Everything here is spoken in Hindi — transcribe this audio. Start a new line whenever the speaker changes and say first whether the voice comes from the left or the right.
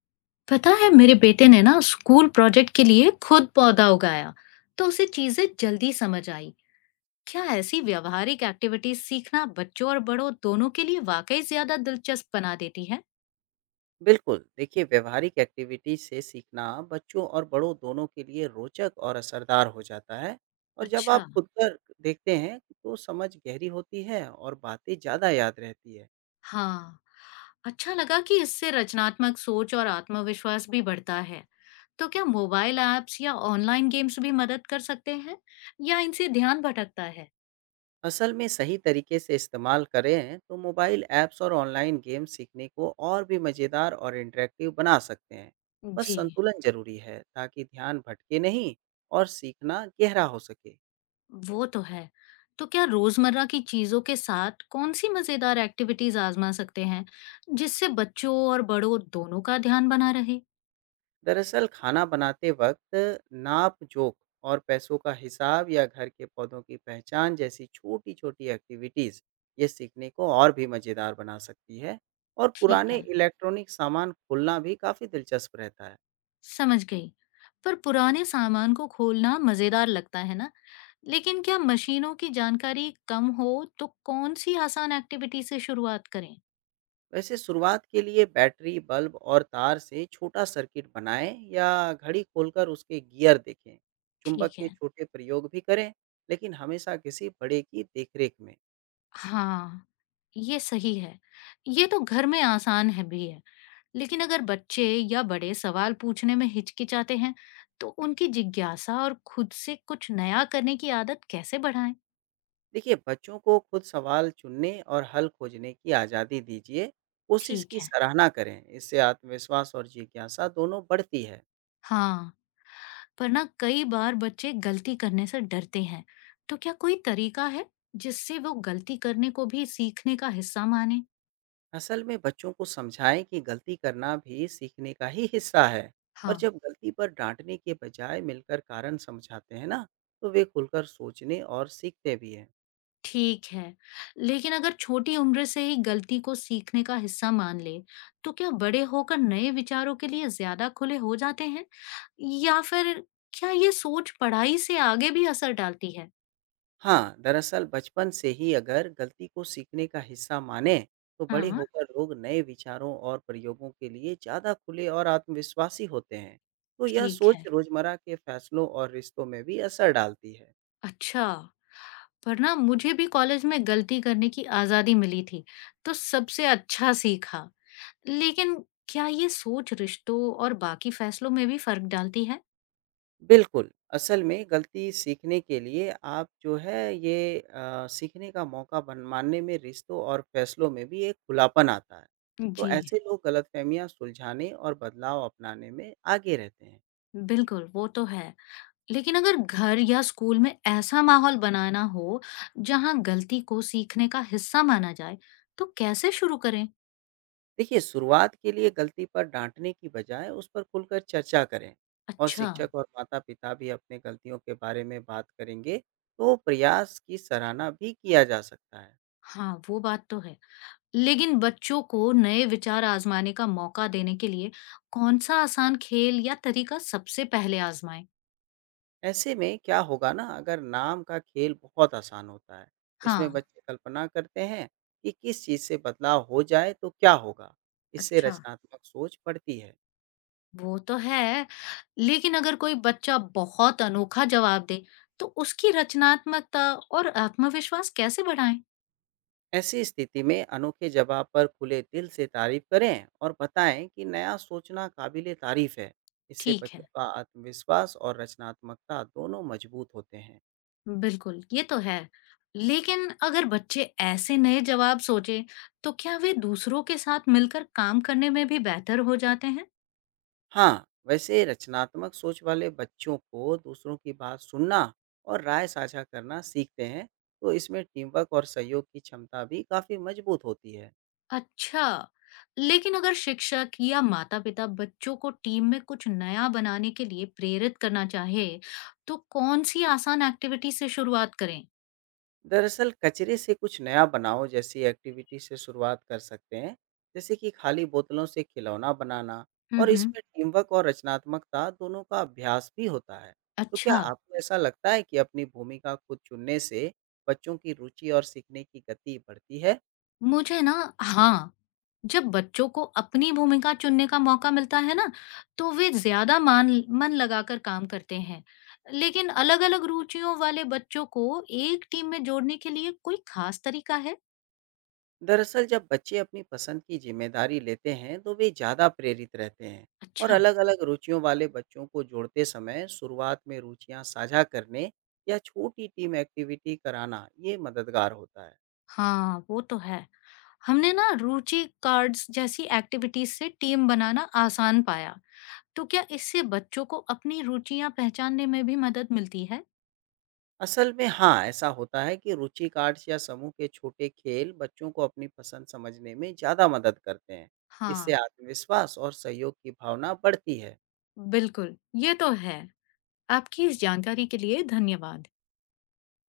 left: पता है, मेरे बेटे ने ना स्कूल प्रोजेक्ट के लिए खुद पौधा उगाया, तो उसे चीजें जल्दी समझ आई। क्या ऐसी व्यवहारिक एक्टिविटीज सीखना बच्चों और बड़ों दोनों के लिए वाकई ज्यादा दिलचस्प बना देती है?
right: बिल्कुल। देखिए, व्यवहारिक एक्टिविटी से सीखना बच्चों और बड़ों दोनों के लिए रोचक और असरदार हो जाता है। और जब
left: अच्छा।
right: आप खुद कर देखते हैं तो समझ गहरी होती है और बातें ज़्यादा याद रहती है।
left: हाँ, अच्छा लगा कि इससे रचनात्मक सोच और आत्मविश्वास भी बढ़ता है। तो क्या मोबाइल ऐप्स या ऑनलाइन गेम्स भी मदद कर सकते हैं, या इनसे ध्यान भटकता है?
right: असल में सही तरीके से इस्तेमाल करें तो मोबाइल ऐप्स और ऑनलाइन गेम सीखने को और भी मज़ेदार और इंटरेक्टिव बना सकते हैं। बस
left: जी।
right: संतुलन ज़रूरी है ताकि ध्यान भटके नहीं और सीखना गहरा हो सके।
left: वो तो है। तो क्या रोज़मर्रा की चीज़ों के साथ कौन-सी मज़ेदार एक्टिविटीज़ आज़मा सकते हैं, जिससे बच्चों और बड़ों दोनों का ध्यान बना रहे?
right: दरअसल खाना बनाते वक्त नाप जोख और पैसों का हिसाब या घर के पौधों की पहचान जैसी छोटी छोटी एक्टिविटीज़, ये सीखने को और भी मज़ेदार बना सकती है। और
left: ठीक
right: पुराने
left: है,
right: इलेक्ट्रॉनिक सामान खोलना भी काफ़ी दिलचस्प रहता है।
left: समझ गई। पर पुराने सामान को खोलना मज़ेदार लगता है ना, लेकिन क्या मशीनों की जानकारी कम हो तो कौन-सी आसान एक्टिविटी से शुरुआत करें?
right: वैसे शुरुआत के लिए बैटरी बल्ब और तार से छोटा सर्किट बनाएं या घड़ी खोलकर उसके गियर देखें। चुंबक
left: ठीक
right: के
left: है।
right: छोटे प्रयोग भी करें, लेकिन हमेशा किसी बड़े की देखरेख में।
left: हाँ, ये सही है। ये तो घर में आसान है भी है। लेकिन अगर बच्चे या बड़े सवाल पूछने में हिचकिचाते हैं, तो उनकी जिज्ञासा और खुद से कुछ नया करने की आदत कैसे बढ़ाएं?
right: देखिए, बच्चों को खुद सवाल चुनने और हल खोजने की आज़ादी दीजिए। कोशिश
left: ठीक
right: की
left: है।
right: सराहना करें, इससे आत्मविश्वास और जिज्ञासा दोनों बढ़ती है।
left: हाँ, पर ना कई बार बच्चे गलती करने से डरते हैं। तो क्या कोई तरीका है जिससे वो गलती करने को भी सीखने का हिस्सा माने?
right: असल में बच्चों को समझाएँ कि गलती करना भी सीखने का ही हिस्सा है। और
left: हाँ,
right: जब गलती पर डाँटने के बजाय मिलकर कारण समझाते हैं ना, तो वे खुलकर सोचने और सीखते भी हैं।
left: ठीक है। लेकिन अगर छोटी उम्र से ही गलती को सीखने का हिस्सा मान ले, तो क्या बड़े होकर नए विचारों के लिए ज्यादा खुले हो जाते हैं? या फिर क्या ये सोच पढ़ाई से आगे भी असर डालती है?
right: हाँ, दरअसल बचपन से ही अगर गलती को सीखने का हिस्सा मानें, तो बड़े
left: हाँ,
right: होकर लोग नए विचारों और प्रयोगों के लिए ज़्यादा खुले और आत्मविश्वासी होते हैं। तो यह
left: ठीक है।
right: सोच रोज़मर्रा के फैसलों और रिश्तों में भी असर डालती है।
left: अच्छा, पर ना मुझे भी कॉलेज में गलती करने की आजादी मिली थी, तो सबसे अच्छा सीखा। लेकिन क्या ये सोच रिश्तों और बाकी फैसलों में भी फर्क डालती है?
right: बिल्कुल, असल में गलती सीखने के लिए आप जो है ये अ, सीखने का मौका बन मानने में रिश्तों और फैसलों में भी एक खुलापन आता है। तो
left: जी।
right: ऐसे लोग गलतफहमियाँ सुलझाने और बदलाव अपनाने में आगे रहते हैं।
left: बिल्कुल, वो तो है। लेकिन अगर घर या स्कूल में ऐसा माहौल बनाना हो जहाँ गलती को सीखने का हिस्सा माना जाए, तो कैसे शुरू करें?
right: देखिए, शुरुआत के लिए गलती पर डाँटने की बजाय उस पर खुलकर चर्चा करें। और
left: अच्छा।
right: शिक्षक और माता-पिता भी अपने गलतियों के बारे में बात करेंगे, तो प्रयास की सराहना भी किया जा सकता है।
left: हाँ, वो बात तो है। लेकिन बच्चों को नए विचार आजमाने का मौका देने के लिए कौन सा आसान खेल या तरीका सबसे पहले आजमाएं?
right: ऐसे में क्या होगा ना, अगर नाम का खेल बहुत आसान होता है। इसमें
left: हाँ।
right: बच्चे कल्पना करते हैं कि किस चीज़ से बदलाव हो जाए तो क्या होगा? इससे
left: अच्छा,
right: रचनात्मक सोच बढ़ती है।
left: वो तो है, लेकिन अगर कोई बच्चा बहुत अनोखा जवाब दे, तो उसकी रचनात्मकता और आत्मविश्वास कैसे बढ़ाएं?
right: ऐसी स्थिति में अनोखे जगह पर खुले दिल से तारीफ करें और बताएं कि नया सोचना काबिले तारीफ है। इससे
left: ठीक
right: बच्चों
left: है,
right: का आत्मविश्वास और रचनात्मकता दोनों मजबूत होते हैं।
left: बिल्कुल, ये तो है। लेकिन अगर बच्चे ऐसे नए जवाब सोचे, तो क्या वे दूसरों के साथ मिलकर काम करने में भी बेहतर हो जाते हैं?
right: हाँ, वैसे रचनात्मक सोच वाले बच्चों को दूसरों की बात सुनना और राय साझा करना सीखते हैं। तो इसमें टीमवर्क और सहयोग की क्षमता भी काफ़ी मजबूत होती है।
left: अच्छा, लेकिन अगर शिक्षक या माता-पिता बच्चों को टीम में कुछ नया बनाने के लिए प्रेरित करना चाहे, तो कौन-सी आसान एक्टिविटी से शुरुआत करें?
right: दरअसल कचरे से कुछ नया बनाओ जैसी एक्टिविटी से शुरुआत कर सकते हैं, जैसे कि खाली बोतलों से खिलौना बनाना।
left: हुँ,
right: और
left: हुँ।
right: इसमें टीमवर्क और रचनात्मकता दोनों का अभ्यास भी होता है। तो क्या
left: अच्छा,
right: आपको ऐसा लगता है कि अपनी भूमिका खुद चुनने से बच्चों की रुचि और सीखने की गति बढ़ती है?
left: मुझे ना, हाँ, जब बच्चों को अपनी भूमिका चुनने का मौका मिलता है ना, तो वे ज़्यादा मान मन लगाकर काम करते हैं। लेकिन अलग-अलग रुचियों वाले बच्चों को एक टीम में जोड़ने के लिए कोई खास तरीका है?
right: दरअसल जब बच्चे अपनी पसंद की जिम्मेदारी लेते हैं तो वे ज़्यादा प्रेरित रहते हैं। और
left: अच्छा,
right: अलग-अलग रुचियों वाले बच्चों को जोड़ते समय शुरुआत में रुचियां साझा करने या छोटी टीम एक्टिविटी कराना, ये मददगार होता है।
left: हाँ, वो तो है। हमने ना रुचि कार्ड्स जैसी एक्टिविटीज से टीम बनाना आसान पाया, तो क्या इससे बच्चों को अपनी रुचियां पहचानने में भी मदद मिलती है?
right: असल में हाँ, ऐसा होता है कि रुचि कार्ड्स या समूह के छोटे खेल बच्चों को अपनी पसंद समझने में ज़्यादा मदद करते हैं। इससे
left: हाँ,
right: आत्मविश्वास और सहयोग की भावना बढ़ती है।
left: बिल्कुल, ये तो है। आपकी इस जानकारी के लिए धन्यवाद।